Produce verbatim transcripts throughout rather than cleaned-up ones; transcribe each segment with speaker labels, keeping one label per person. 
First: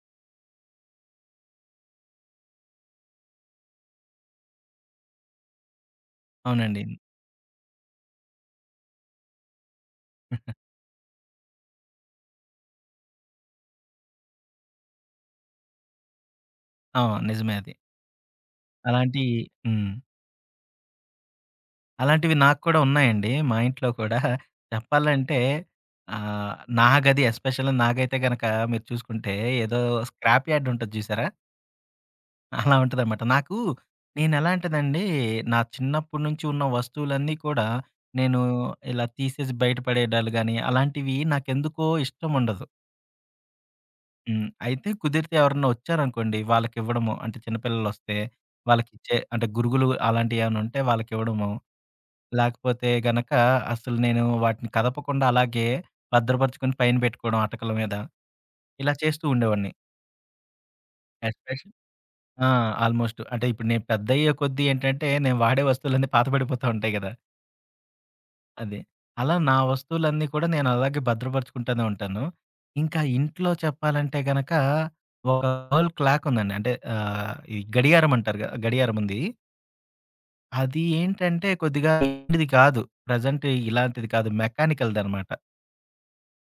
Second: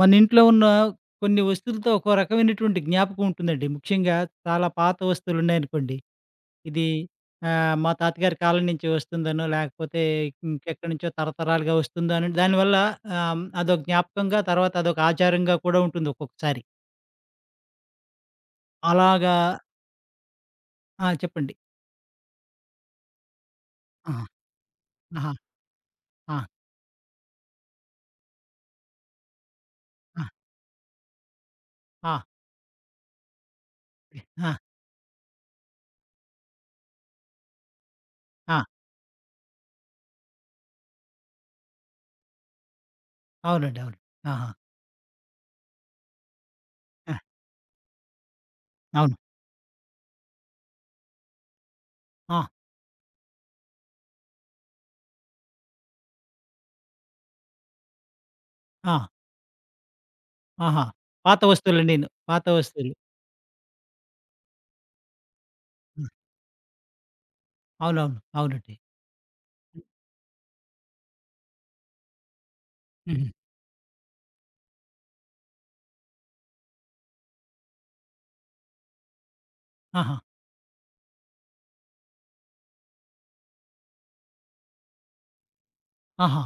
Speaker 1: మన ఇంట్లో ఉన్న కొన్ని వస్తువులతో ఒక రకమైనటువంటి జ్ఞాపకం ఉంటుందండి. ముఖ్యంగా చాలా పాత వస్తువులున్నాయనుకోండి.
Speaker 2: అవునండి.
Speaker 1: ఇది ఆహ్, మా తాతగారి కాలం నుంచి వస్తుందనో, లేకపోతే ఇంకెక్కడి నుంచో తరతరాలుగా వస్తుందో అని దానివల్ల ఆహ్, అదొక జ్ఞాపకంగా, తర్వాత అదొక ఆచారంగా కూడా ఉంటుంది ఒక్కొక్కసారి.
Speaker 2: అవును. నిజమే అది. అలాంటి
Speaker 1: అలాగా?
Speaker 2: హ్మ్.
Speaker 1: ఆ! చెప్పండి.
Speaker 2: అలాంటివి నాకు కూడా ఉన్నాయండి. మా ఇంట్లో
Speaker 1: ఆ!
Speaker 2: కూడా
Speaker 1: ఆహా!
Speaker 2: చెప్పాలంటే
Speaker 1: ఆ!
Speaker 2: ఆహ్, నా గది ఎస్పెషల్లీ నాకైతే గనక మీరు చూసుకుంటే ఏదో
Speaker 1: ఆ!
Speaker 2: స్క్రాప్ యార్డ్ ఉంటది చూసారా?
Speaker 1: ఆ!
Speaker 2: అలా ఉంటదనమాట. నాకు
Speaker 1: ఆ!
Speaker 2: నేనెలాంటిదండి నా చిన్నప్పటి నుంచి ఉన్న వస్తువులన్నీ కూడా నేను
Speaker 1: ఆ!
Speaker 2: ఇలా తీసేసి బయట పడేయడాలు గాని అలాంటివి నాకెందుకో ఇష్టముండదు.
Speaker 1: అవునండి. అవును.
Speaker 2: హ్మ్.
Speaker 1: ఆహా!
Speaker 2: అయితే కుదిరితే ఎవరన్నా వచ్చారనుకోండి, వాళ్ళకివ్వడము.
Speaker 1: ఆ!
Speaker 2: అంటే చిన్న పిల్లలొస్తే
Speaker 1: అవును.
Speaker 2: వాళ్ళకిచ్చే అంటే గురుగులు అలాంటియేమన్నా ఉంటే వాళ్ళకివ్వడము.
Speaker 1: ఆ!
Speaker 2: లేకపోతే గనక అసలు నేను వాటిని కదపకుండా అలాగే భద్రపరుచుకొని పైన పెట్టుకోవడం అటకల మీద. ఇలా
Speaker 1: ఆ!
Speaker 2: చేస్తూ ఉండేవాడిని.
Speaker 1: ఆహా! పాత
Speaker 2: ఎస్పెషల్
Speaker 1: వస్తువులండీను. పాత
Speaker 2: ఆ!
Speaker 1: వస్తువులు.
Speaker 2: ఆల్‌మోస్ట్. అంటే ఇప్పుడు నేను పెద్దయ్యే కొద్దీ ఏంటంటే, నేను వాడే
Speaker 1: హ్మ్.
Speaker 2: వస్తువులన్నీ పాతబడిపోతా ఉంటాయి గదా!
Speaker 1: అవునవును. అవునండి.
Speaker 2: అదే. అలా నా వస్తువులన్నీ కూడా నేను అలాగే భద్రపరుచుకుంటూనే ఉంటాను. ఇంకా
Speaker 1: హ్మ్.
Speaker 2: ఇంట్లో చెప్పాలంటే గనక ఒక వాల్ క్లాక్ ఉందండి. అంటే ఆహ్, ఈ గడియారం అంటారు గ గడియారం ఉంది.
Speaker 1: ఆహా!
Speaker 2: అది ఏంటంటే కొద్దిగా ఏంటిది కాదు. ప్రెజెంట్ ఇలాంటిది కాదు. మెకానికల్‌దనమాట.
Speaker 1: ఆహా!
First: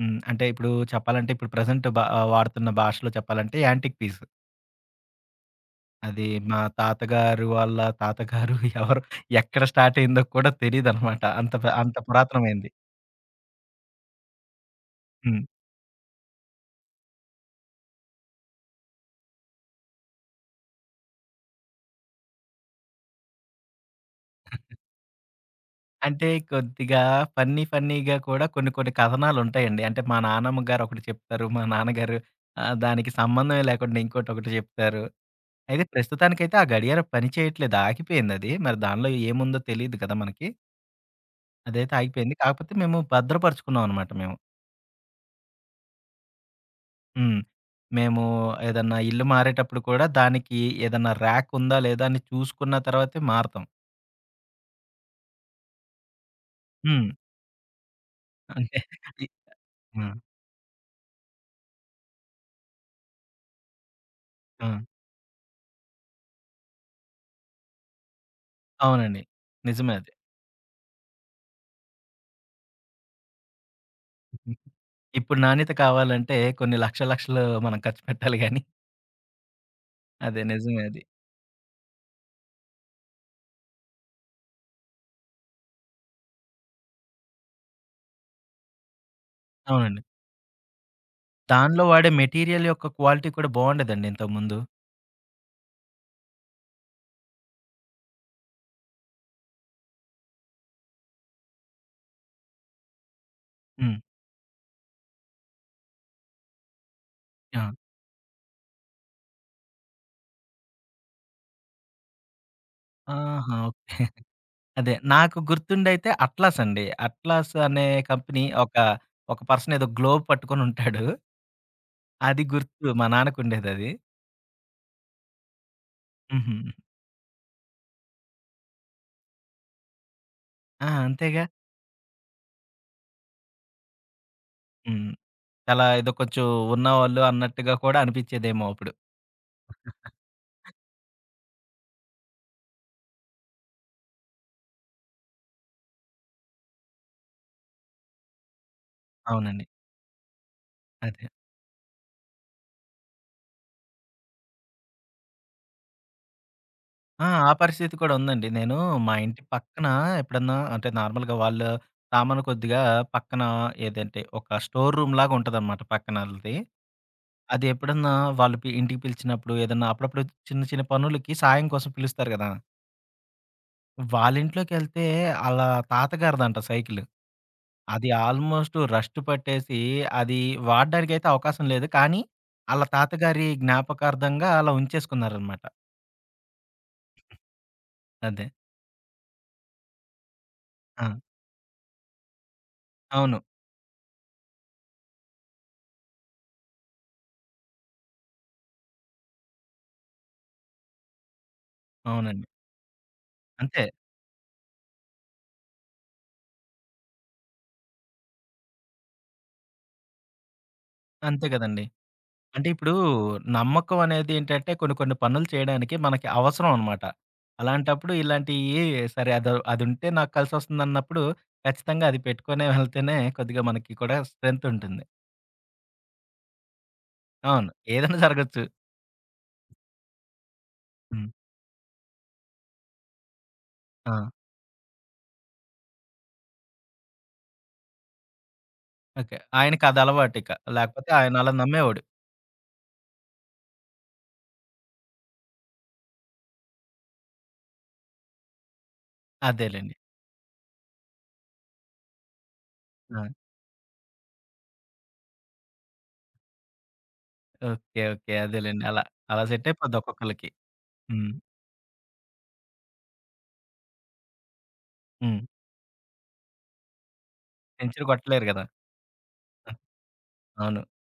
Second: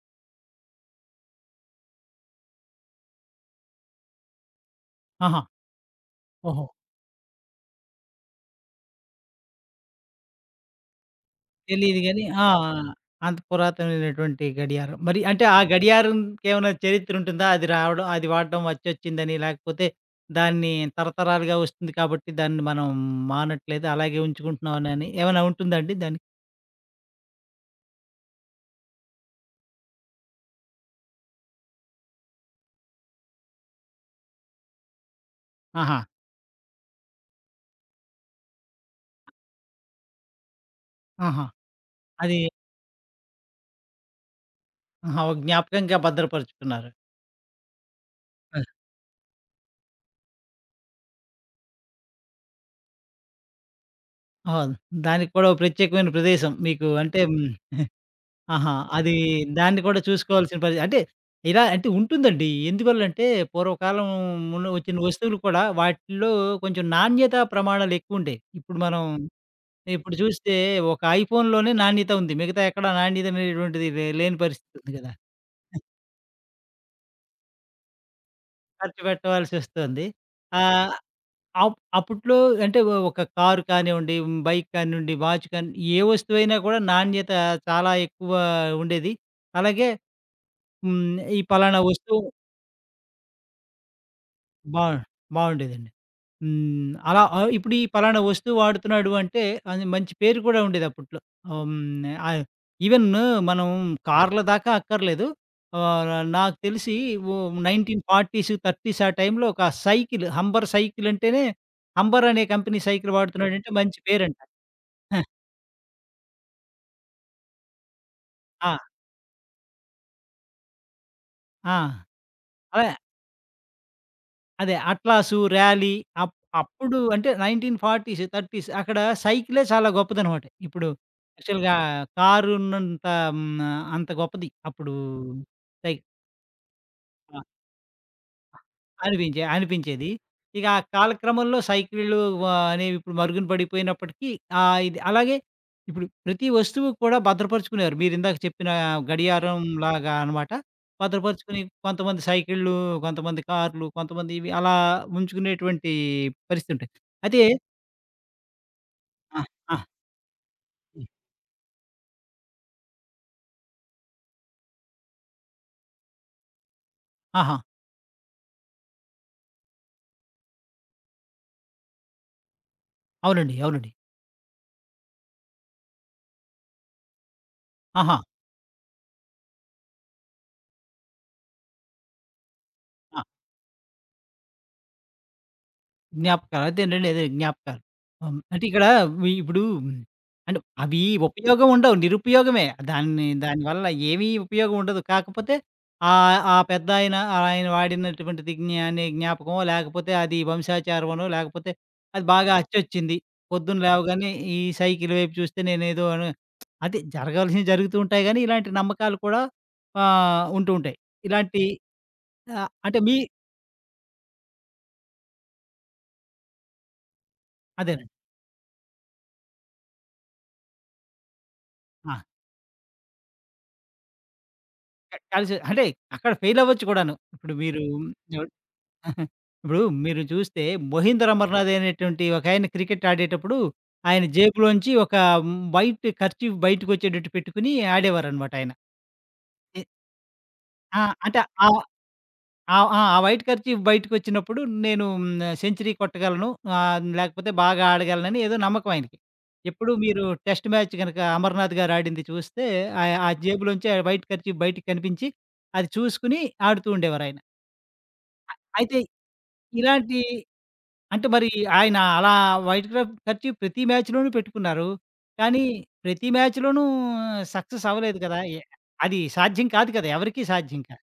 Speaker 2: హ్మ్. అంటే ఇప్పుడు చెప్పాలంటే ఇప్పుడు ప్రెజెంట్ బ ఆహ్, వాడుతున్న భాషలో చెప్పాలంటే యాంటిక్ పీస్.
Speaker 1: ఆహా!
Speaker 2: అది మా
Speaker 1: ఓహో!
Speaker 2: తాతగారు వాళ్ళ తాతగారు ఎవరు ఎక్కడ స్టార్ట్ అయిందో కూడా తెలీదనమాట. అంత ప అంత
Speaker 1: తెలీదు గాని ఆ!
Speaker 2: పురాతనమైంది.
Speaker 1: అంత పురాతనమైనటువంటి గడియారం. మరి
Speaker 2: హ్మ్.
Speaker 1: అంటే ఆ గడియారంకేమైనా చరిత్ర ఉంటుందా? అది రావడం అది వాడడం వచ్చొచ్చిందని లేకపోతే దాన్ని తరతరాలుగా వస్తుంది కాబట్టి దాన్ని మనం మానట్లేదు అలాగే ఉంచుకుంటున్నామనని ఏమైనా ఉంటుందా అండి దానికి?
Speaker 2: అంటే కొద్దిగా ఫన్నీ ఫన్నీగా కూడా కొన్ని కొన్ని కథనాలుంటాయండి. అంటే మా నానమ్మ గారు ఒకటి చెప్తారు. మా నాన్నగారు ఆహ్, దానికి సంబంధమే లేకుండా ఇంకోటొకటి చెప్తారు. అయితే
Speaker 1: ఆహా!
Speaker 2: ప్రస్తుతానికైతే ఆ గడియారం పని చేయట్లేదు. ఆగిపోయిందది. మరి దానిలో ఏముందో తెలీదు కదా మనకి.
Speaker 1: ఆహా!
Speaker 2: అదైతే ఆగిపోయింది.
Speaker 1: అది
Speaker 2: కాకపోతే మేము భద్రపరుచుకున్నాం అనమాట మేము.
Speaker 1: ఆహా! ఒక జ్ఞాపకంగా భద్రపరుచుకున్నారు.
Speaker 2: హ్మ్. మేము
Speaker 1: ఆ!
Speaker 2: ఏదన్నా ఇల్లు మారేటప్పుడు కూడా దానికి ఏదన్నా ర్యాక్ ఉందా లేదా అని చూసుకున్న తర్వాతే మారతాం.
Speaker 1: ఓహ్! దానికి కూడా ఓ ప్రత్యేకమైన ప్రదేశం మీకు
Speaker 2: హ్మ్.
Speaker 1: అంటే హ్మ్. ఆహా!
Speaker 2: అంటే
Speaker 1: అది
Speaker 2: ఈ
Speaker 1: దాన్ని కూడా
Speaker 2: ఆ!
Speaker 1: చూసుకోవాల్సిన పరిస్థితి. అంటే ఇలా అంటే ఉంటుందండి. ఎందువల్లంటే పూర్వకాలం ఉన్న
Speaker 2: ఆ!
Speaker 1: వచ్చిన వస్తువులు కూడా వాటిల్లో కొంచెం నాణ్యతా ప్రమాణాలు ఎక్కువుండేవి. ఇప్పుడు మనం
Speaker 2: అవునండి. నిజమే అది.
Speaker 1: ఇప్పుడు చూస్తే ఒక ఐఫోన్‌లోనే నాణ్యత ఉంది. మిగతా ఎక్కడ నాణ్యత అనేటువంటిది లే లేని పరిస్థితి ఉంది గదా!
Speaker 2: ఇప్పుడు నాణ్యత కావాలంటే కొన్ని లక్షల, లక్షలు మనం ఖర్చు పెట్టాలి గానీ
Speaker 1: ఖర్చు పెట్టవలసొస్తుంది.
Speaker 2: అదే నిజమే
Speaker 1: ఆహ్,
Speaker 2: అది.
Speaker 1: అప్ అప్పట్లో అంటే ఒ ఒక కారు కానివ్వండి, బైక్ కానివ్వండి, వాచ్ కానీ ఏ వస్తువైనా కూడా నాణ్యత చాలా ఎక్కువ ఉండేది. అలాగే
Speaker 2: అవునండి.
Speaker 1: హ్మ్. ఈ పలానా
Speaker 2: దానిలో వాడే
Speaker 1: వస్తువు
Speaker 2: మెటీరియల్ యొక్క క్వాలిటీ కూడా బావుండేదండి ఇంతకుముందు.
Speaker 1: బా బావుండేదండి. హ్మ్. అలా ఆహ్, ఇప్పుడు ఈ పలానా వస్తువు వాడుతున్నాడు అంటే, అది మంచి పేరు కూడా ఉండేది అప్పట్లో. ఆహ్, హ్మ్. ఆహ్, ఈవెన్ మనం
Speaker 2: హ్మ్.
Speaker 1: కార్ల దాకా అక్కర్లేదు. ఆహ్, నాకు తెలిసి ఓ
Speaker 2: ఆ!
Speaker 1: పంతొమ్మిది వందల నలభైలు, ముప్పైలు ఆ టైంలో ఒక సైకిల్, హంబర్ సైకిల్ అంటేనే హంబర్ అనే కంపెనీ సైకిల్
Speaker 2: ఆహా!
Speaker 1: వాడుతున్నాడంటే మంచి
Speaker 2: ఓకే.
Speaker 1: పేరంట.
Speaker 2: అదే
Speaker 1: ఆ!
Speaker 2: నాకు గుర్తుండైతే 'అట్లాస్' అండి. 'అట్లాస్' అనే కంపెనీ
Speaker 1: ఆ!
Speaker 2: ఒక, ఒక పర్సన్ ఏదో గ్లోబ్ పట్టుకొనుంటాడు.
Speaker 1: ఆ!
Speaker 2: అది
Speaker 1: అదే
Speaker 2: గుర్తు మా నాన్నకుండేదది.
Speaker 1: అదే అట్లాసు, ర్యాలీ అప్
Speaker 2: హుహు.
Speaker 1: అప్పుడు అంటే పంతొమ్మిది వందల నలభై, ముప్పై అక్కడ సైకిలే చాలా గొప్పదనమాట. ఇప్పుడు
Speaker 2: ఆ! అంతేగా.
Speaker 1: యాక్చువల్‌గా కారున్నంత హ్మ్, అంత గొప్పది అప్పుడు
Speaker 2: హ్మ్. చాలా
Speaker 1: సైకిల్.
Speaker 2: ఏదో కొంచెం ఉన్నవాళ్ళు అన్నట్టుగా కూడా అనిపించేదేమో అప్పుడు.
Speaker 1: అనిపించే అనిపించేది. ఇక ఆ కాలక్రమంలో సైకిళ్ళు వా అనేవి ఇప్పుడు మరుగున పడిపోయినప్పటికీ ఆహ్, ఇది అలాగే ఇప్పుడు ప్రతి వస్తువు కూడా భద్రపరుచుకునేవారు. మీరిందాక చెప్పిన
Speaker 2: అవునండి.
Speaker 1: గడియారంలాగా అన్నమాట.
Speaker 2: అదే.
Speaker 1: భద్రపరుచుకొని కొంతమంది సైకిళ్ళు, కొంతమంది కార్లు, కొంతమంది ఇవి అలా ఉంచుకునేటువంటి పరిస్థితి ఉంటుంది.
Speaker 2: ఆ!
Speaker 1: అయితే
Speaker 2: ఆ పరిస్థితి కూడా ఉందండి. నేను మా హ్మ్.
Speaker 1: ఆ!
Speaker 2: ఇంటి
Speaker 1: ఆ!
Speaker 2: పక్కన ఎప్పుడన్నా అంటే నార్మల్‌గా వాళ్ళు సామాను కొద్దిగా పక్కన ఏదంటే ఒక స్టోర్ రూమ్‌లాగా ఉంటదనమాట పక్కన ఆళ్ళది.
Speaker 1: ఆహా!
Speaker 2: అది ఎప్పుడన్నా వాళ్ళు పి ఇంటికి పిలిచినప్పుడు ఏదన్నా అప్పుడప్పుడు చిన్న చిన్న పనులకి సాయం కోసం పిలుస్తారు గదా!
Speaker 1: అవునండి. అవునండి.
Speaker 2: వాళ్ళింట్లోకెళ్తే ఆళ్ళ తాతగారిదంట సైకిలు. అది
Speaker 1: ఆహా!
Speaker 2: ఆల్మోస్ట్ రస్ట్ పట్టేసి అది వాడడానికైతే అవకాశం లేదు. కానీ ఆళ్ళ తాతగారి జ్ఞాపకార్థంగా అలా ఉంచేసుకున్నారనమాట.
Speaker 1: జ్ఞాపకాలు. అదేనండి. అదే జ్ఞాపకాలు. హ్మ్.
Speaker 2: అదే.
Speaker 1: అంటే ఇక్కడ వి ఇప్పుడు అంటే అవి
Speaker 2: ఆ!
Speaker 1: ఉపయోగం ఉండవు. నిరుపయోగమే. దాన్ని
Speaker 2: అవును.
Speaker 1: దానివల్ల ఏమీ ఉపయోగం ఉండదు. కాకపోతే ఆహ్, ఆ పెద్దాయన ఆయన ఆయన వాడినటువంటిది జ్ఞ అనే జ్ఞాపకమో, లేకపోతే అది వంశాచారమనో, లేకపోతే అది
Speaker 2: అవునండి.
Speaker 1: బాగా అచ్చొచ్చింది. పొద్దున్న
Speaker 2: అంతే.
Speaker 1: లేవగానే ఈ సైకిల్ వైపు చూస్తే నేనేదో అని అది జరగాల్సినవి జరుగుతూ ఉంటాయి గానీ, ఇలాంటి నమ్మకాలు కూడా ఆహ్, ఉంటూ ఉంటాయి.
Speaker 2: అంతే
Speaker 1: ఇలాంటి
Speaker 2: గదండీ. అంటే
Speaker 1: ఆహ్,
Speaker 2: ఇప్పుడు
Speaker 1: అంటే మీ
Speaker 2: నమ్మకం అనేది ఏంటంటే కొన్ని కొన్ని పనులు చేయడానికి మనకి అవసరం అనమాట.
Speaker 1: అదేనండి.
Speaker 2: అలాంటప్పుడు ఇలాంటియి సరే అద అదుంటే నాకు కలిసొస్తుందన్నప్పుడు ఖచ్చితంగా
Speaker 1: ఆ!
Speaker 2: అది పెట్టుకొనే వెళ్తేనే కొద్దిగా మనకి కూడా స్ట్రెంత్ ఉంటుంది.
Speaker 1: క కలిసి అంటే అక్కడ ఫెయిల్ అవ్వచ్చు కూడాను. ఇప్పుడు
Speaker 2: అవును.
Speaker 1: మీరు
Speaker 2: ఏదైనా
Speaker 1: చూడ్
Speaker 2: జరగొచ్చు.
Speaker 1: ఇప్పుడు మీరు చూస్తే 'మహీంద్ర
Speaker 2: హ్మ్.
Speaker 1: అమర్‌నాథ్' అనేటువంటి ఒకాయన క్రికెట్ ఆడేటప్పుడు,
Speaker 2: ఆ!
Speaker 1: ఆయన జేబులోంచి ఒక హ్మ్, వైట్ కర్చీఫ్ బయటకొచ్చేటట్టు పెట్టుకొని ఆడేవారనమాట ఆయన.
Speaker 2: ఓకే.
Speaker 1: ఎ
Speaker 2: ఆయనకి అది అలవాటిక.
Speaker 1: ఆ!
Speaker 2: లేకపోతే
Speaker 1: అంటే
Speaker 2: ఆయన అలా
Speaker 1: ఆహ్,
Speaker 2: నమ్మేవాడు.
Speaker 1: ఆ! ఆ! ఆ వైట్ కర్చీఫ్ బయటకొచ్చినప్పుడు నేను హ్మ్, సెంచరీ కొట్టగలను ఆహ్, లేకపోతే బాగా ఆడగలనని ఏదో నమ్మకం ఆయనకి. ఎప్పుడు
Speaker 2: అదేలెండి.
Speaker 1: మీరు టెస్ట్ మ్యాచ్ గనక అమర్‌నాథ్ గారు ఆడింది చూస్తే, ఆహ్,
Speaker 2: ఆ!
Speaker 1: ఆ జేబులోంచి ఆ వైట్ కర్చీఫ్ బయటికి కనిపించి, అది చూసుకొని ఆడుతూ ఉండేవారాయన.
Speaker 2: ఓకే. ఓకే. అదేలెండి.
Speaker 1: అయితే
Speaker 2: అలా అలా సెట్ అయిపోద్ది
Speaker 1: ఇలాంటి
Speaker 2: ఒక్కొక్కళ్ళకి.
Speaker 1: అంటే
Speaker 2: హ్మ్.
Speaker 1: మరి ఆయన అలా వైట్ కలర్ కర్చీఫ్ ప్రతి మ్యాచ్‌లోనూ పెట్టుకున్నారు.
Speaker 2: హ్మ్.
Speaker 1: కానీ ప్రతి మ్యాచ్‌లోనూ సక్సెస్
Speaker 2: సెంచరీ
Speaker 1: అవ్వలేదు కదా!
Speaker 2: కొట్టలేరు
Speaker 1: ఎ
Speaker 2: గదా!
Speaker 1: అది సాధ్యం
Speaker 2: ఆ!
Speaker 1: కాదు కదా! ఎవరికీ
Speaker 2: అవును.
Speaker 1: సాధ్యం కాదు.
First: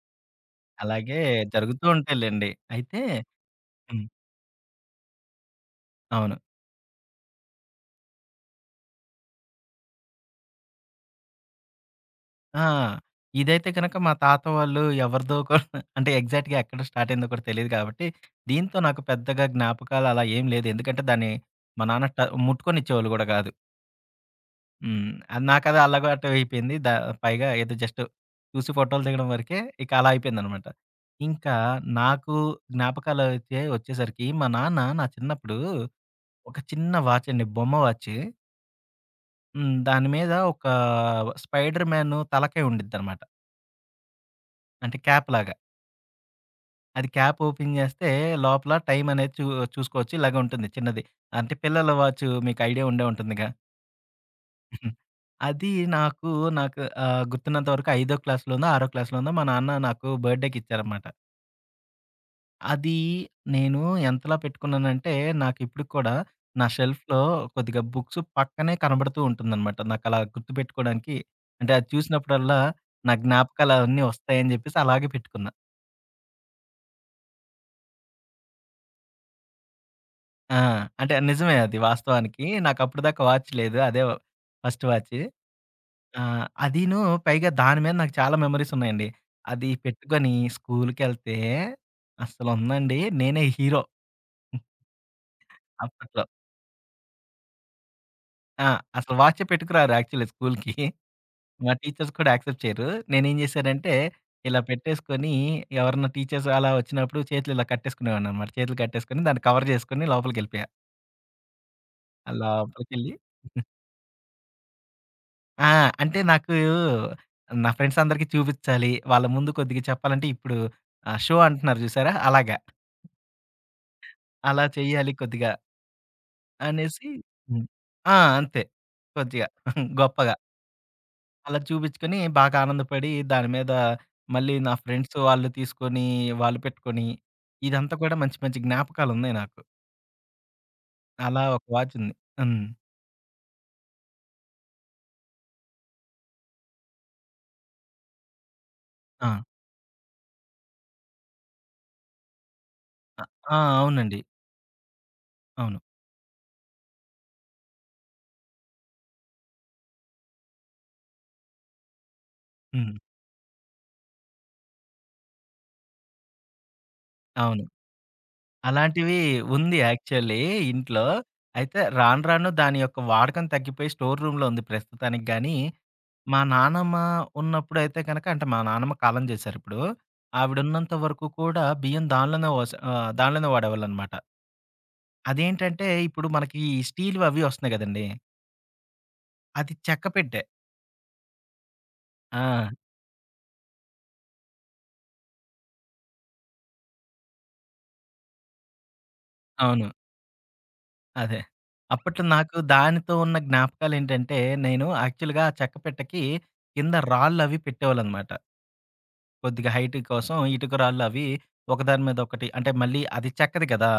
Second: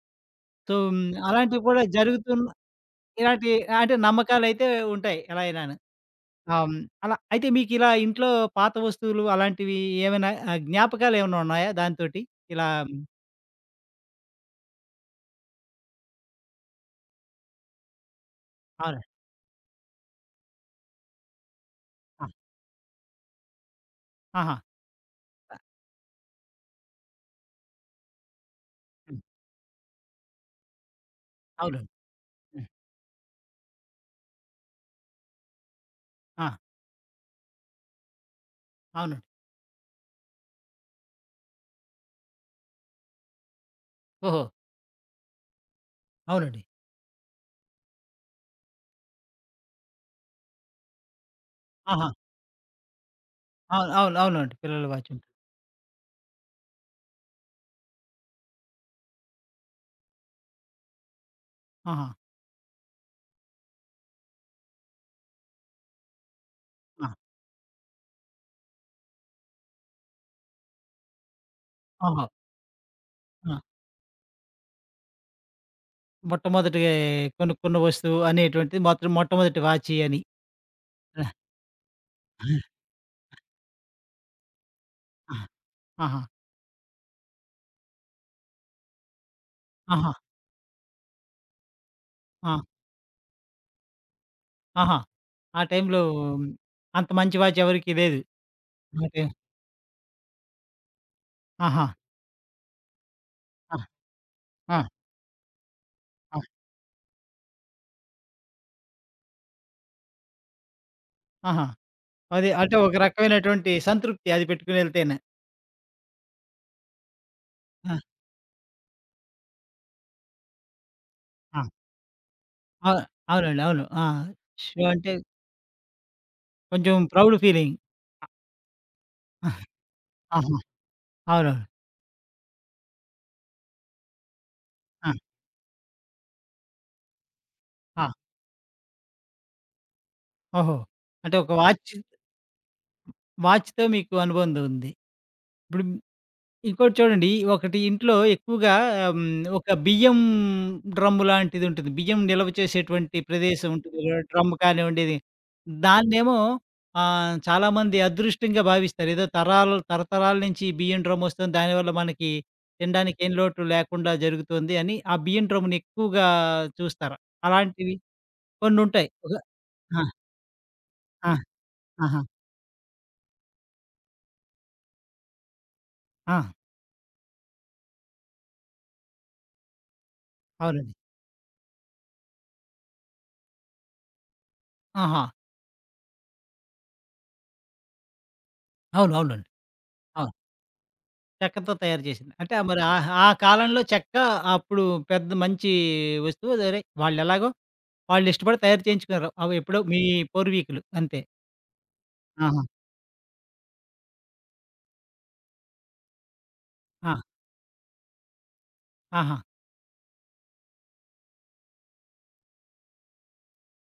Speaker 1: సో, హ్మ్,
Speaker 2: అలాగే
Speaker 1: అలాంటివి కూడా
Speaker 2: జరుగుతూ
Speaker 1: జరుగుతున్న
Speaker 2: ఉంటాయిలెండి. అయితే
Speaker 1: ఇలాంటి అంటే
Speaker 2: హ్మ్.
Speaker 1: నమ్మకాలైతే ఉంటాయి ఎలా అయినాను.
Speaker 2: అవును.
Speaker 1: ఆహ్, హ్మ్, అలా అయితే మీకిలా ఇంట్లో పాత వస్తువులు అలాంటివి ఏమైనా ఆహ్, జ్ఞాపకాలేమైనా ఉన్నాయా దానితోటి?
Speaker 2: ఆ!
Speaker 1: ఇలా మ్,
Speaker 2: ఇదైతే గనక మా తాత వాళ్ళు ఎవరిదో కూడా అంటే ఎగ్జాక్ట్‌గా ఎక్కడ స్టార్ట్ అయిందో కూడా తెలీదు కాబట్టి, దీంతో నాకు
Speaker 1: అవును.
Speaker 2: పెద్దగా జ్ఞాపకాలు అలా ఏం లేదు. ఎందుకంటే దాన్ని మా నాన్న ట
Speaker 1: ఆ!
Speaker 2: ముట్టుకొనిచ్చేవాళ్ళు గూడా గాదు.
Speaker 1: ఆహా!
Speaker 2: హ్మ్. అది నాకది అలవాటు అయిపోయింది. ద పైగా ఏదో జస్ట్ చూసి ఫోటోలు
Speaker 1: హ్మ్.
Speaker 2: దిగడం వరకే ఇక అలా అయిపోయిందనమాట. ఇంకా
Speaker 1: అవునండి.
Speaker 2: నాకు
Speaker 1: హ్మ్.
Speaker 2: జ్ఞాపకాలయితే వచ్చేసరికి మా నాన్న నా చిన్నప్పుడు
Speaker 1: ఆ!
Speaker 2: ఒక చిన్న వాచ్ అండి. బొమ్మ వాచ్.
Speaker 1: అవునండి.
Speaker 2: హ్మ్. దాని మీద ఒక 'స్పైడర్ మ్యాన్' తలకాయ ఉండిద్దనమాట.
Speaker 1: ఓహో!
Speaker 2: అంటే క్యాప్‌లాగా.
Speaker 1: అవునండి.
Speaker 2: అది క్యాప్ ఓపెన్ జేస్తే లోపల టైం అనేది చూ చూసుకోవచ్చు. ఇలాగే ఉంటుంది చిన్నది. అంటే పిల్లల
Speaker 1: ఆహా!
Speaker 2: వాచు మీకు ఐడియా ఉండే ఉంటుందిగా.
Speaker 1: అవును. అవును. అవునండి. పిల్లల వాచ్ ఉంటుంది.
Speaker 2: అది నాకు నాకు ఆహ్, గుర్తున్నంత వరకు ఐదో క్లాస్‌లోనో, ఆరో క్లాస్‌లోనో మా నాన్న నాకు బర్త్‌డేకి ఇచ్చారనమాట.
Speaker 1: ఆహా!
Speaker 2: అది నేను ఎంతలా పెట్టుకున్నానంటే నాకిప్పటికి కూడా నా
Speaker 1: ఆ!
Speaker 2: షెల్ఫ్‌లో కొద్దిగా బుక్స్ పక్కనే కనబడుతూ ఉంటుందనమాట. నాకలా గుర్తుపెట్టుకోవడానికి అంటే అది
Speaker 1: ఓహో!
Speaker 2: చూసినప్పుడల్లా నా
Speaker 1: ఆ!
Speaker 2: జ్ఞాపకాలవన్నీ వస్తాయని జెప్పేసి అలాగే పెట్టుకున్నా.
Speaker 1: మొట్టమొదటిగా కొనుక్కున్న వస్తువు అనేటువంటిది మాత్రం మొట్టమొదటి వాచి అని.
Speaker 2: ఆ! అంటే
Speaker 1: ఆ!
Speaker 2: నిజమే అది వాస్తవానికి. నాకప్పటిదాకా వాచ్ లేదు. అదే ఫస్ట్ వాచ్.
Speaker 1: ఆ! ఆహా!
Speaker 2: ఆ! అదీను పైగా దాని మీద నాకు చాలా మెమోరీస్ ఉన్నాయండి. అది
Speaker 1: ఆహా!
Speaker 2: పెట్టుకొని స్కూలుకెళ్తే అసలు
Speaker 1: ఆ!
Speaker 2: ఉందండి నేనే హీరో
Speaker 1: ఆహా! ఆ టైంలో
Speaker 2: అప్పట్లో.
Speaker 1: అంత మంచి వాచ్ ఎవరికీ లేదు.
Speaker 2: ఆ! అసలు
Speaker 1: అంటే
Speaker 2: వాచే పెట్టుకురారు యాక్చువల్లీ స్కూలుకి. మా
Speaker 1: ఆహా!
Speaker 2: టీచర్స్ కూడా యాక్సెప్ట్ చేయరు. నేనేం
Speaker 1: ఆ!
Speaker 2: చేశానంటే ఇలా
Speaker 1: ఆ!
Speaker 2: పెట్టేసుకొని ఎవరన్నా
Speaker 1: ఆ!
Speaker 2: టీచర్స్ అలా వచ్చినప్పుడు చేతులు ఇలా కట్టేసుకునేవాడిననమాట. చేతులు కట్టేసుకొని దాన్ని కవర్ చేసుకొని లోపలికెళ్ళిపోయా.
Speaker 1: ఆహా!
Speaker 2: ఆ
Speaker 1: అది అంటే ఒక
Speaker 2: లోపలికెళ్ళి
Speaker 1: రకమైనటువంటి సంతృప్తి అది పెట్టుకొనెళ్తేనే.
Speaker 2: ఆ! అంటే నాకు నా ఫ్రెండ్స్
Speaker 1: ఆ!
Speaker 2: అందరికి చూపిచ్చాలి. వాళ్ళ ముందు కొద్దిగా చెప్పాలంటే ఇప్పుడు ఆహ్, షో
Speaker 1: ఆ!
Speaker 2: అంటున్నారు చూసారా? అలాగా.
Speaker 1: అ అవునండి. అవును. ఆ!
Speaker 2: అలా
Speaker 1: సో,
Speaker 2: చేయాలి
Speaker 1: అంటే
Speaker 2: కొద్దిగా
Speaker 1: కొంచెం
Speaker 2: అనేసి
Speaker 1: ప్రౌడ్
Speaker 2: హ్మ్.
Speaker 1: ఫీలింగ్.
Speaker 2: ఆ! అంతే. కొద్దిగా
Speaker 1: ఆహా!
Speaker 2: గొప్పగా.
Speaker 1: అవునవును.
Speaker 2: అలా చూపిచ్చుకొని బాగా ఆనందపడి దాని మీద మళ్ళీ నా
Speaker 1: ఆ!
Speaker 2: ఫ్రెండ్స్ వాళ్ళు తీసుకొని, వాళ్ళు పెట్టుకొని ఇదంతా
Speaker 1: ఆ!
Speaker 2: కూడా మంచి మంచి జ్ఞాపకాలున్నాయి నాకు.
Speaker 1: ఓహో! అంటే
Speaker 2: అలా
Speaker 1: ఒక
Speaker 2: ఒక
Speaker 1: వాచ్
Speaker 2: వాచ్ ఉంది. హ్మ్.
Speaker 1: వాచ్‌తో మీకు అనుబంధం ఉంది. ఇప్పుడు ఇంకోటి చూడండి, ఒకటి ఇంట్లో ఎక్కువగా హ్మ్,
Speaker 2: ఆ!
Speaker 1: ఒక బియ్యం డ్రమ్ము లాంటిది ఉంటుంది. బియ్యం నిల్వ చేసేటువంటి
Speaker 2: ఆ!
Speaker 1: ప్రదేశం ఉంటుంది కదా!
Speaker 2: అవునండి.
Speaker 1: డ్రమ్ కానివ్వండి ఇది.
Speaker 2: అవును.
Speaker 1: దాన్నేమో ఆహ్, చాలామంది అదృష్టంగా భావిస్తారు. ఏదో తరాలు తరతరాల నుంచి ఈ బియ్యం డ్రమ్ వస్తుంది. దానివల్ల మనకి
Speaker 2: హ్మ్.
Speaker 1: తినడానికి ఏం లోటు లేకుండా జరుగుతుంది అని ఆ బియ్యం డ్రమ్‌ని ఎక్కువగా చూస్తారు.
Speaker 2: అవును.
Speaker 1: అలాంటివి కొన్ని ఉంటాయి.
Speaker 2: అలాంటివి
Speaker 1: ఒక
Speaker 2: ఉంది
Speaker 1: ఆ!
Speaker 2: యాక్చువల్లీ ఇంట్లో.
Speaker 1: ఆ!
Speaker 2: అయితే
Speaker 1: ఆహా!
Speaker 2: రాను రాను దాని యొక్క వాడకం తగ్గిపోయి స్టోర్ రూమ్‌లో ఉంది ప్రస్తుతానికి గానీ,
Speaker 1: ఆ!
Speaker 2: మా నానమ్మ ఉన్నప్పుడైతే గనక అంటే మా నానమ్మ కాలం చేశారిప్పుడు. ఆవిడున్నంత
Speaker 1: అవునండి.
Speaker 2: వరకు కూడా బియ్యం దానిలోనే వోస ఆహ్, దానిలోనే వాడేవాళ్ళనమాట.
Speaker 1: ఆహా!
Speaker 2: అదేంటంటే ఇప్పుడు మనకి ఈ స్టీల్‌వి అవి వస్తున్నాయి గదండీ!
Speaker 1: అవును. అవునండి.
Speaker 2: అది చెక్క
Speaker 1: అవును.
Speaker 2: పెట్టె.
Speaker 1: చెక్కతో తయారు చేసింది. అంటే ఆహ్,
Speaker 2: ఆ!
Speaker 1: మరి ఆ ఆ కాలంలో చెక్క అప్పుడు పెద్ద మంచి వస్తువు. సరే వాళ్ళెలాగో వాళ్ళిష్టపడి తయారు చేయించుకున్నారు. అవి ఎప్పుడో
Speaker 2: అవును.
Speaker 1: మీ పూర్వీకులు అంతే.
Speaker 2: అదే. అప్పట్లో నాకు
Speaker 1: ఆహా!
Speaker 2: దానితో ఉన్న జ్ఞాపకాలేంటంటే, నేను యాక్చువల్‌గా ఆ చెక్క పెట్టెకి కింద
Speaker 1: ఆ!
Speaker 2: రాళ్ళవి పెట్టేవాళ్ళనమాట.
Speaker 1: ఆహా!
Speaker 2: కొద్దిగా హైట్ కోసం ఇటుకరాళ్ళు అవి ఒకదాని మీద ఒకటి అంటే మళ్ళీ అది చెక్కది కదా!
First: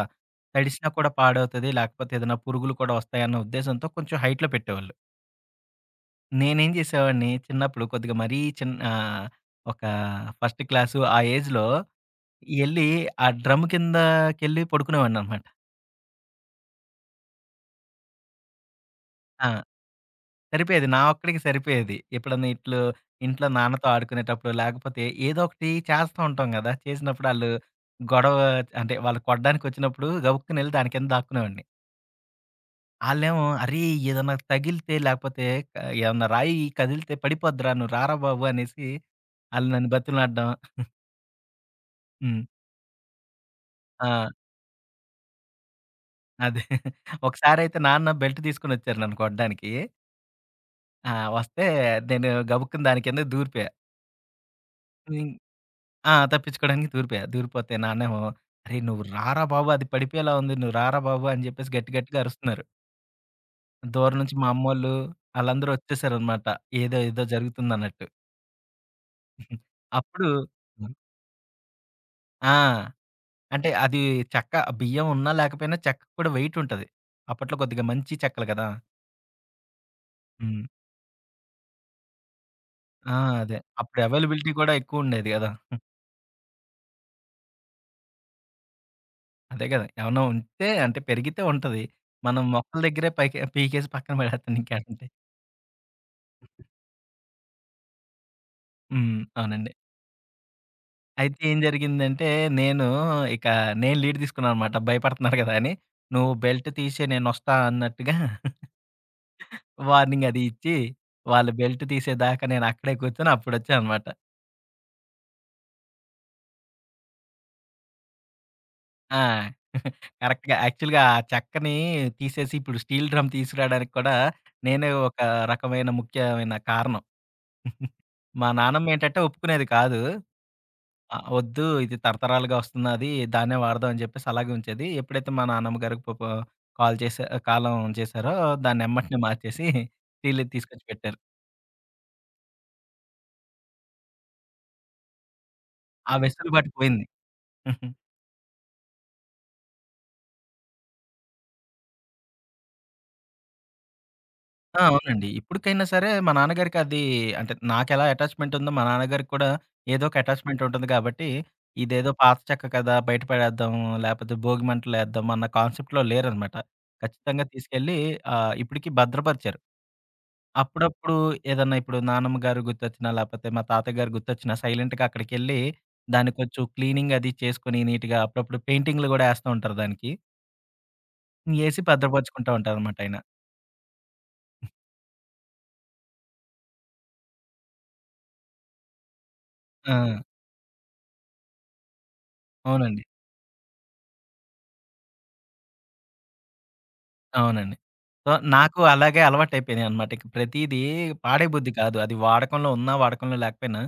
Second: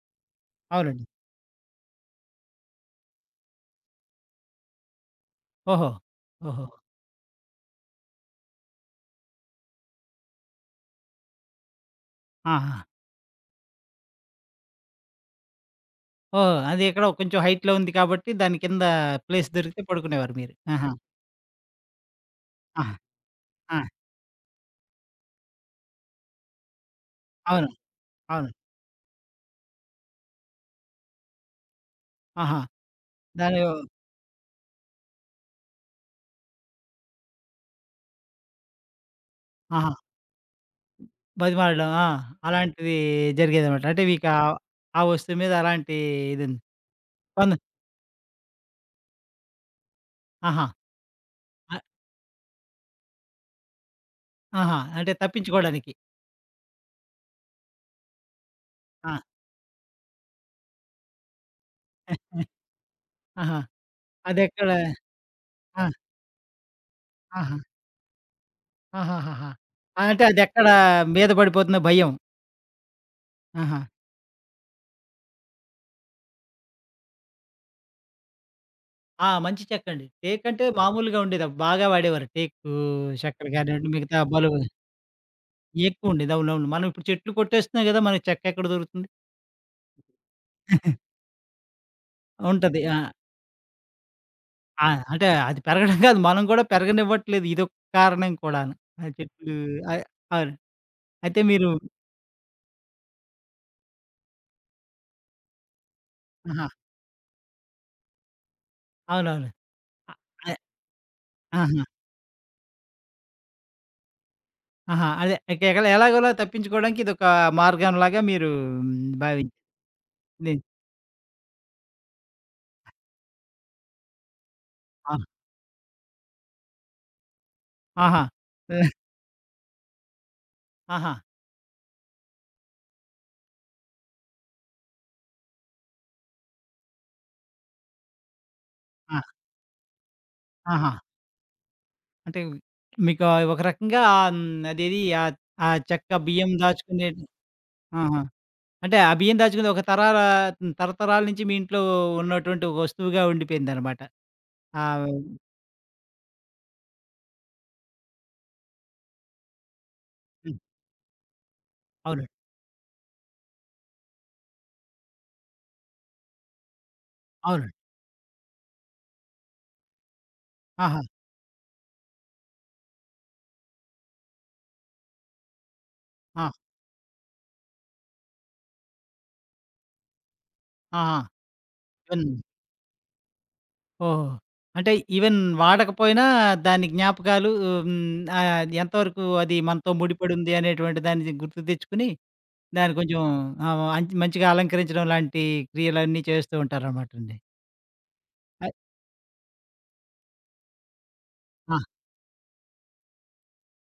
Speaker 2: తడిసినా
Speaker 1: అవునండి.
Speaker 2: కూడా పాడవుతది. లేకపోతే ఏదైనా పురుగులు కూడా వస్తాయన్న ఉద్దేశంతో కొంచెం హైట్‌లో పెట్టేవాళ్ళు.
Speaker 1: ఓహో! ఓహో!
Speaker 2: నేనేం చేసేవాడిని చిన్నప్పుడు కొద్దిగా మరీ చిన్న ఆహ్, ఒక ఫస్ట్ క్లాసు ఆ ఏజ్‌లో
Speaker 1: ఆహా!
Speaker 2: ఎళ్లి ఆ డ్రమ్ కిందకెళ్ళి పడుకునేవాడిననమాట.
Speaker 1: ఓహ్! అది ఎక్కడో కొంచెం హైట్‌లో ఉంది కాబట్టి దాని కింద ప్లేస్
Speaker 2: ఆ!
Speaker 1: దొరికితే పడుకునేవారు మీరు.
Speaker 2: సరిపోయేది.
Speaker 1: ఆహా!
Speaker 2: నా ఒక్కడికి సరిపోయేది. ఎప్పుడన్నా ఇట్లు
Speaker 1: ఆహా!
Speaker 2: ఇంట్లో
Speaker 1: ఆ!
Speaker 2: నాన్నతో ఆడుకునేటప్పుడు, లేకపోతే ఏదో ఒకటి చేస్తా ఉంటాం గదా! చేసినప్పుడు ఆళ్ళు
Speaker 1: అవును.
Speaker 2: గొడవ
Speaker 1: అవును.
Speaker 2: అంటే వాళ్ళు కొట్టడానికొచ్చినప్పుడు గబుక్కునెళ్లి దాని కింద దాక్కునేవాడిని.
Speaker 1: ఆహా!
Speaker 2: ఆళ్ళేమో
Speaker 1: దాని
Speaker 2: "అరేయ్! ఏదన్నా తగిలితే లేకపోతే క ఏమన్నా రాయి కదిలితే పడిపోద్దిరా నువ్వు రారా బాబు" అనేసి ఆళ్ళు నన్ను
Speaker 1: ఆహా!
Speaker 2: బతిమలాడడం.
Speaker 1: బతిమాలడం. ఆ!
Speaker 2: హ్మ్.
Speaker 1: అలాంటిది జరిగేదనమాట. అంటే
Speaker 2: ఆ!
Speaker 1: మీకా ఆ ఆ వస్తువు మీద అలాంటి ఇదుంది.
Speaker 2: అదే.
Speaker 1: కొంద
Speaker 2: ఒకసారయితే నాన్న బెల్ట్ తీసుకొనొచ్చారు నన్ను కొట్టడానికి.
Speaker 1: ఆహా!
Speaker 2: ఆ! వస్తే
Speaker 1: ఆ!
Speaker 2: నేను గబుక్కున దాని కింద దూరిపోయా.
Speaker 1: ఆహా! అంటే తప్పించుకోడానికి.
Speaker 2: ఆ! తప్పించుకోవడానికి దూరిపోయా. దూరిపోతే నాన్నేమో, "అరేయ్! నువ్వు
Speaker 1: ఆ!
Speaker 2: రారా బాబు! అది పడిపోయేలా ఉంది. నువ్వు రారా బాబు!" అని జెప్పేసి గట్టి గట్టిగా అరుస్తున్నారు.
Speaker 1: ఆహా!
Speaker 2: దూరం నుంచి మా
Speaker 1: అదెక్కడ
Speaker 2: అమ్మోళ్ళు ఆళ్ళందరూ
Speaker 1: ఆ!
Speaker 2: వచ్చేసారనమాట. ఏదో ఏదో
Speaker 1: ఆహా!
Speaker 2: జరుగుతుందన్నట్టు.
Speaker 1: ఆహాహాహా! అంటే
Speaker 2: అప్పుడు
Speaker 1: అదెక్కడ
Speaker 2: హ్మ్.
Speaker 1: మీద పడిపోతుందో భయం.
Speaker 2: ఆ! అంటే
Speaker 1: ఆహా!
Speaker 2: అది చెక్క బియ్యం ఉన్నా లేకపోయినా చెక్కకి కూడా వెయిట్ ఉంటది. అప్పట్లో కొద్దిగా మంచి చెక్కలు గదా!
Speaker 1: ఆ! మంచి చెక్కండి. టేక్
Speaker 2: హ్మ్.
Speaker 1: అంటే మామూలుగా ఉండేది. బాగా వాడేవారు. టేకు,
Speaker 2: ఆ!
Speaker 1: చక్కెర
Speaker 2: అదే.
Speaker 1: కానివ్వండి,
Speaker 2: అప్పుడు
Speaker 1: మిగతా
Speaker 2: అవైలబిలిటీ
Speaker 1: బలువు
Speaker 2: కూడా ఎక్కువుండేది గదా!
Speaker 1: ఎక్కువుండేది. అవునవును. మనం ఇప్పుడు చెట్లు కొట్టేస్తున్నాం గదా! మనకి చెక్క ఎక్కడ దొరుకుతుంది?
Speaker 2: అదే గదా! ఏమన్నా ఉంటే అంటే పెరిగితే ఉంటది. మనం మొక్కల
Speaker 1: ఉంటది. ఆ!
Speaker 2: దగ్గరే పైకి పీకేసి పక్కన పడేత్తాం
Speaker 1: ఆ!
Speaker 2: ఇంకేడుంటాయి.
Speaker 1: అంటే అది పెరగడం కాదు. మనం కూడా పెరగనివ్వట్లేదు. ఇదొక కారణం కూడాను. ఆ
Speaker 2: హ్మ్.
Speaker 1: చెట్లు
Speaker 2: అవునండి.
Speaker 1: అయ్ అవును.
Speaker 2: అయితే
Speaker 1: అయితే
Speaker 2: ఏం
Speaker 1: మీరు
Speaker 2: జరిగిందంటే, నేను ఇక నేను లీడ్ తీసుకున్నాననమాట. భయపడుతున్నారు కదా అని. "నువ్వు
Speaker 1: ఆహా!
Speaker 2: బెల్ట్ తీసేయి నేనొస్తా" అన్నట్టుగా
Speaker 1: అవునవును. అ
Speaker 2: వార్నింగ్ అది
Speaker 1: అ
Speaker 2: ఇచ్చి, వాళ్ళు బెల్ట్
Speaker 1: ఆహా!
Speaker 2: తీసేదాకా నేనక్కడే కూర్చొని అప్పుడొచ్చాననమాట.
Speaker 1: ఆహా! అదే ఎగల ఎలాగోలా తప్పించుకోవడానికి ఇదొక మార్గంలాగా మీరు
Speaker 2: ఆ!
Speaker 1: భావించి
Speaker 2: కరెక్ట్‌గా యాక్చువల్‌గా ఆ చెక్కని తీసేసి ఇప్పుడు స్టీల్ డ్రమ్ తీసుకురాడానికి కూడా నేనే
Speaker 1: ఆ!
Speaker 2: ఒక రకమైన ముఖ్యమైన కారణం.
Speaker 1: ఆహా!
Speaker 2: మా నానమ్మ ఏంటంటే ఒప్పుకునేది కాదు.
Speaker 1: ఆహా!
Speaker 2: ఆ! వద్దు. ఇది తరతరాలుగా వస్తున్నది. దాన్నే వాడదాం అని చెప్పేసి అలాగే ఉంచేది. ఎప్పుడైతే మా నాన్నమ్మ గారికి పాపం కాల్ చేసా కాలం చేశారో దాన్నెమ్మటనే
Speaker 1: ఆ!
Speaker 2: మార్చేసి స్టీల్‌ది తీసుకొచ్చి
Speaker 1: ఆహా!
Speaker 2: పెట్టారు.
Speaker 1: అంటే మీకు ఒక రకంగా ఆహ్, హ్మ్, అదేది ఆహ్, ఆ చెక్క
Speaker 2: ఆ
Speaker 1: బియ్యం
Speaker 2: వెసులుబాటు పోయింది.
Speaker 1: దాచుకునే ఆహా! అంటే ఆ బియ్యం దాచుకునేది ఒక తరాల తరతరాల నుంచి మీ ఇంట్లో ఉన్నటువంటి ఒక వస్తువుగా ఉండిపోయిందనమాట.
Speaker 2: ఆ!
Speaker 1: ఆ!
Speaker 2: అవునండి. ఇప్పటికైనా సరే మా నాన్నగారికి అది అంటే నాకెలా అటాచ్‌మెంట్ ఉందో మా నాన్నగారికి కూడా ఏదో ఒక
Speaker 1: హ్మ్.
Speaker 2: అటాచ్‌మెంట్ ఉంటుంది కాబట్టి ఇదేదో
Speaker 1: అవునండి.
Speaker 2: పాత చెక్క కదా! బయట పడేద్దాం లేకపోతే భోగి మంటలేద్దాం అన్న కాన్సెప్ట్‌లో లేరనమాట. ఖచ్చితంగా
Speaker 1: అవునండి.
Speaker 2: తీసుకెళ్ళి ఆహ్, ఇప్పటికి భద్రపరిచారు.
Speaker 1: ఆహా!
Speaker 2: అప్పుడప్పుడు ఏదన్నా ఇప్పుడు నానమ్మ గారు గుర్తొచ్చినా, లేపోతే మా తాతయ్య గారు గుర్తొచ్చినా సైలెంట్‌గా అక్కడికెళ్ళి, దాన్ని
Speaker 1: ఆ!
Speaker 2: కొంచెం క్లీనింగ్ అది చేసుకొని నీట్‌గా అప్పుడప్పుడు పెయింటింగ్‌లు గూడా ఏస్తా ఉంటారు దానికి.
Speaker 1: ఆహా!
Speaker 2: ఏసి
Speaker 1: ఇవన్
Speaker 2: భద్రపరుచుకుంటా ఉంటారనమాట ఆయన.
Speaker 1: ఓహో! అంటే ఈవెన్ వాడకపోయినా దాని జ్ఞాపకాలు హ్మ్. ఆహ్, ఎంతవరకు అది మనతో
Speaker 2: ఆ!
Speaker 1: ముడిపడుంది అనేటువంటి దాన్ని గుర్తు తెచ్చుకొని, దాన్ని
Speaker 2: అవునండి.
Speaker 1: కొంచెం ఆహ్, అంచ్ మంచిగా అలంకరించడం లాంటి క్రియలన్నీ చేస్తూ ఉంటారనమాట అండి.
Speaker 2: అవునండి. సో,
Speaker 1: అయ్
Speaker 2: నాకు అలాగే అలవాటయిపోయినియనమాట. ఇక ప్రతీదీ పాడేయబుద్ధి
Speaker 1: ఆ!
Speaker 2: కాదు. అది వాడకంలో ఉన్నా, వాడకంలో లేకపోయినా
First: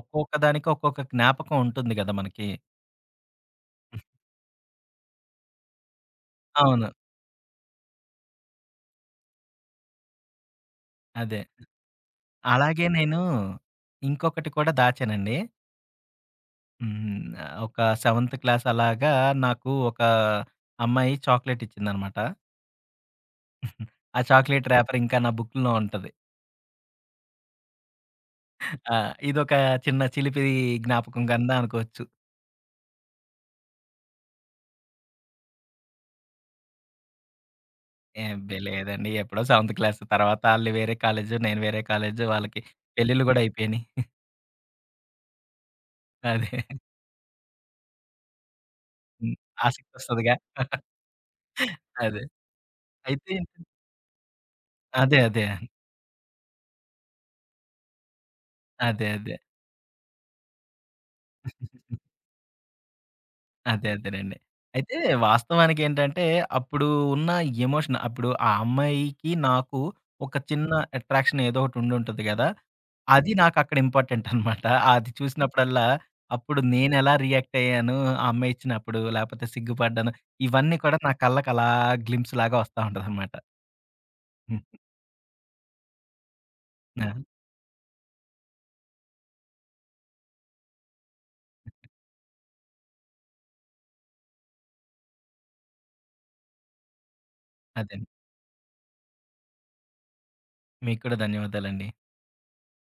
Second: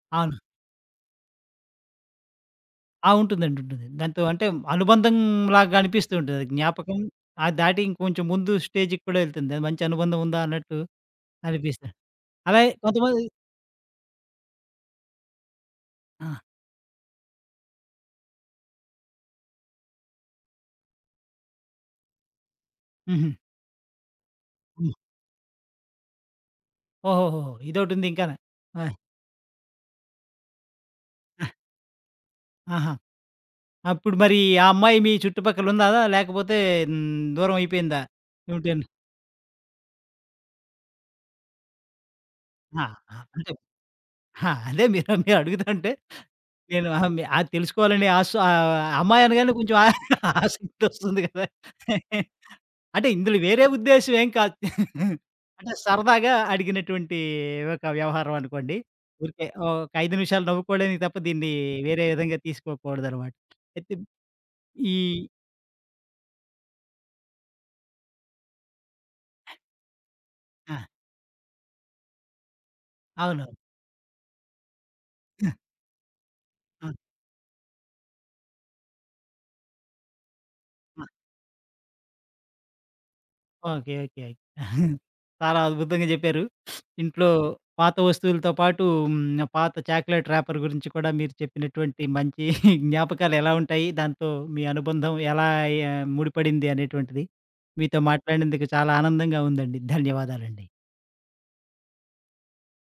Speaker 2: ఒక్కొక్క
Speaker 1: అవును.
Speaker 2: దానికి ఒక్కొక్క జ్ఞాపకం ఉంటుంది గదా మనకి.
Speaker 1: ఆ! ఉంటుందండి. ఉంటుంది. దాంతో అంటే అనుబంధం లాగా అనిపిస్తూ ఉంటది.
Speaker 2: అవును.
Speaker 1: జ్ఞాపకం అది దాటి ఇంకొంచెం ముందు స్టేజ్‌కి కూడా వెళ్తుంది. అది మంచి అనుబంధం ఉందా అన్నట్టు
Speaker 2: అదే.
Speaker 1: అనిపిస్తది. అలాగే
Speaker 2: అలాగే నేను
Speaker 1: కొంతమంది
Speaker 2: ఇంకొకటి కూడా దాచానండి.
Speaker 1: ఆ!
Speaker 2: హ్మ్. ఒక సెవెంత్ క్లాస్ అలాగా నాకు ఒక అమ్మాయి చాక్లేట్ ఇచ్చిందనమాట.
Speaker 1: హుహు.
Speaker 2: ఆ చాక్లేట్
Speaker 1: హ్మ్.
Speaker 2: ర్యాపర్ ఇంకా నా బుక్‌లో ఉంటది.
Speaker 1: ఓహోహోహో! ఇదొకటుంది ఇంకాను. ఆ!
Speaker 2: ఆ! ఇదొక చిన్న చిలిపి జ్ఞాపకం
Speaker 1: ఆ!
Speaker 2: కింద అనుకోవచ్చు.
Speaker 1: ఆహా! అప్పుడు మరి ఆ అమ్మాయి మీ చుట్టుపక్కల ఉందా? లేకపోతే హ్మ్, దూరం అయిపోయిందా?
Speaker 2: అబ్బే!
Speaker 1: ఏమిటని
Speaker 2: లేదండి ఎప్పుడో సెవెంత్ క్లాస్. తర్వాత ఆళ్ళు వేరే కాలేజు, నేను వేరే కాలేజు. వాళ్ళకి
Speaker 1: ఆ! ఆ!
Speaker 2: పెళ్ళిళ్ళు గూడా
Speaker 1: అంటే
Speaker 2: అయిపోయినాయి.
Speaker 1: ఆ! అదే మీరు మీరు అడుగుతుంటే
Speaker 2: అదే.
Speaker 1: నేను ఆహా! మీ అది తెలుసుకోవాలని ఆసు ఆహ్, అమ్మాయి
Speaker 2: హ్మ్.
Speaker 1: అనగానే కొంచెం ఆ
Speaker 2: ఆసక్తొస్తదిగా.
Speaker 1: ఆసక్తొస్తుంది కదా!
Speaker 2: అదే.
Speaker 1: అంటే
Speaker 2: అయితే
Speaker 1: ఇందులో
Speaker 2: ఏంటి-
Speaker 1: వేరే ఉద్దేశ్యం ఏం కాదు.
Speaker 2: అదే. అదే.
Speaker 1: అంటే సరదాగా అడిగినటువంటి ఒక వ్యవహారం అనుకోండి.
Speaker 2: అదే. అదే.
Speaker 1: ఊరికే ఒక ఐదు నిమిషాలు నవ్వుకోవడానికి తప్ప దీన్ని వేరే విధంగా తీసుకోకూడదనమాట.
Speaker 2: అదే
Speaker 1: అయితే
Speaker 2: అదేనండి.
Speaker 1: ఈ
Speaker 2: అయితే వాస్తవానికేంటంటే, అప్పుడు ఉన్న ఎమోషన్ అప్పుడు ఆ అమ్మాయికి, నాకు ఒక చిన్న
Speaker 1: ఆ!
Speaker 2: అట్రాక్షన్ ఏదో ఒకటి ఉండుంటది గదా! అది
Speaker 1: అవును.
Speaker 2: నాకక్కడ ఇంపార్టెంట్ అనమాట. అది
Speaker 1: ఆ!
Speaker 2: చూసినప్పుడల్లా, అప్పుడు
Speaker 1: ఆ!
Speaker 2: నేనెలా రియాక్ట్ అయ్యాను, ఆ అమ్మాయి ఇచ్చినప్పుడు, లేపోతే సిగ్గుపడ్డాను, ఇవన్నీ కూడా నా కళ్ళకి అలా గ్లింప్స్ లాగా వస్తా ఉంటదనమాట.
Speaker 1: ఓకే. ఓకే.
Speaker 2: హ్మ్.
Speaker 1: చాలా అద్భుతంగా చెప్పారు.
Speaker 2: ఆ!
Speaker 1: ఇంట్లో పాత వస్తువులతో పాటు హ్మ్. పాత చాక్లెట్ ర్యాపర్ గురించి కూడా మీరు చెప్పినటువంటి మంచి జ్ఞాపకాలు ఎలా ఉంటాయి? దాంతో మీ అనుబంధం ఎలా ఆహ్, ముడిపడింది అనేటువంటిది
Speaker 2: అదే
Speaker 1: మీతో
Speaker 2: అండి.
Speaker 1: మాట్లాడినందుకు చాలా ఆనందంగా ఉందండి. ధన్యవాదాలండి.
Speaker 2: మీకు కూడా ధన్యవాదాలండి.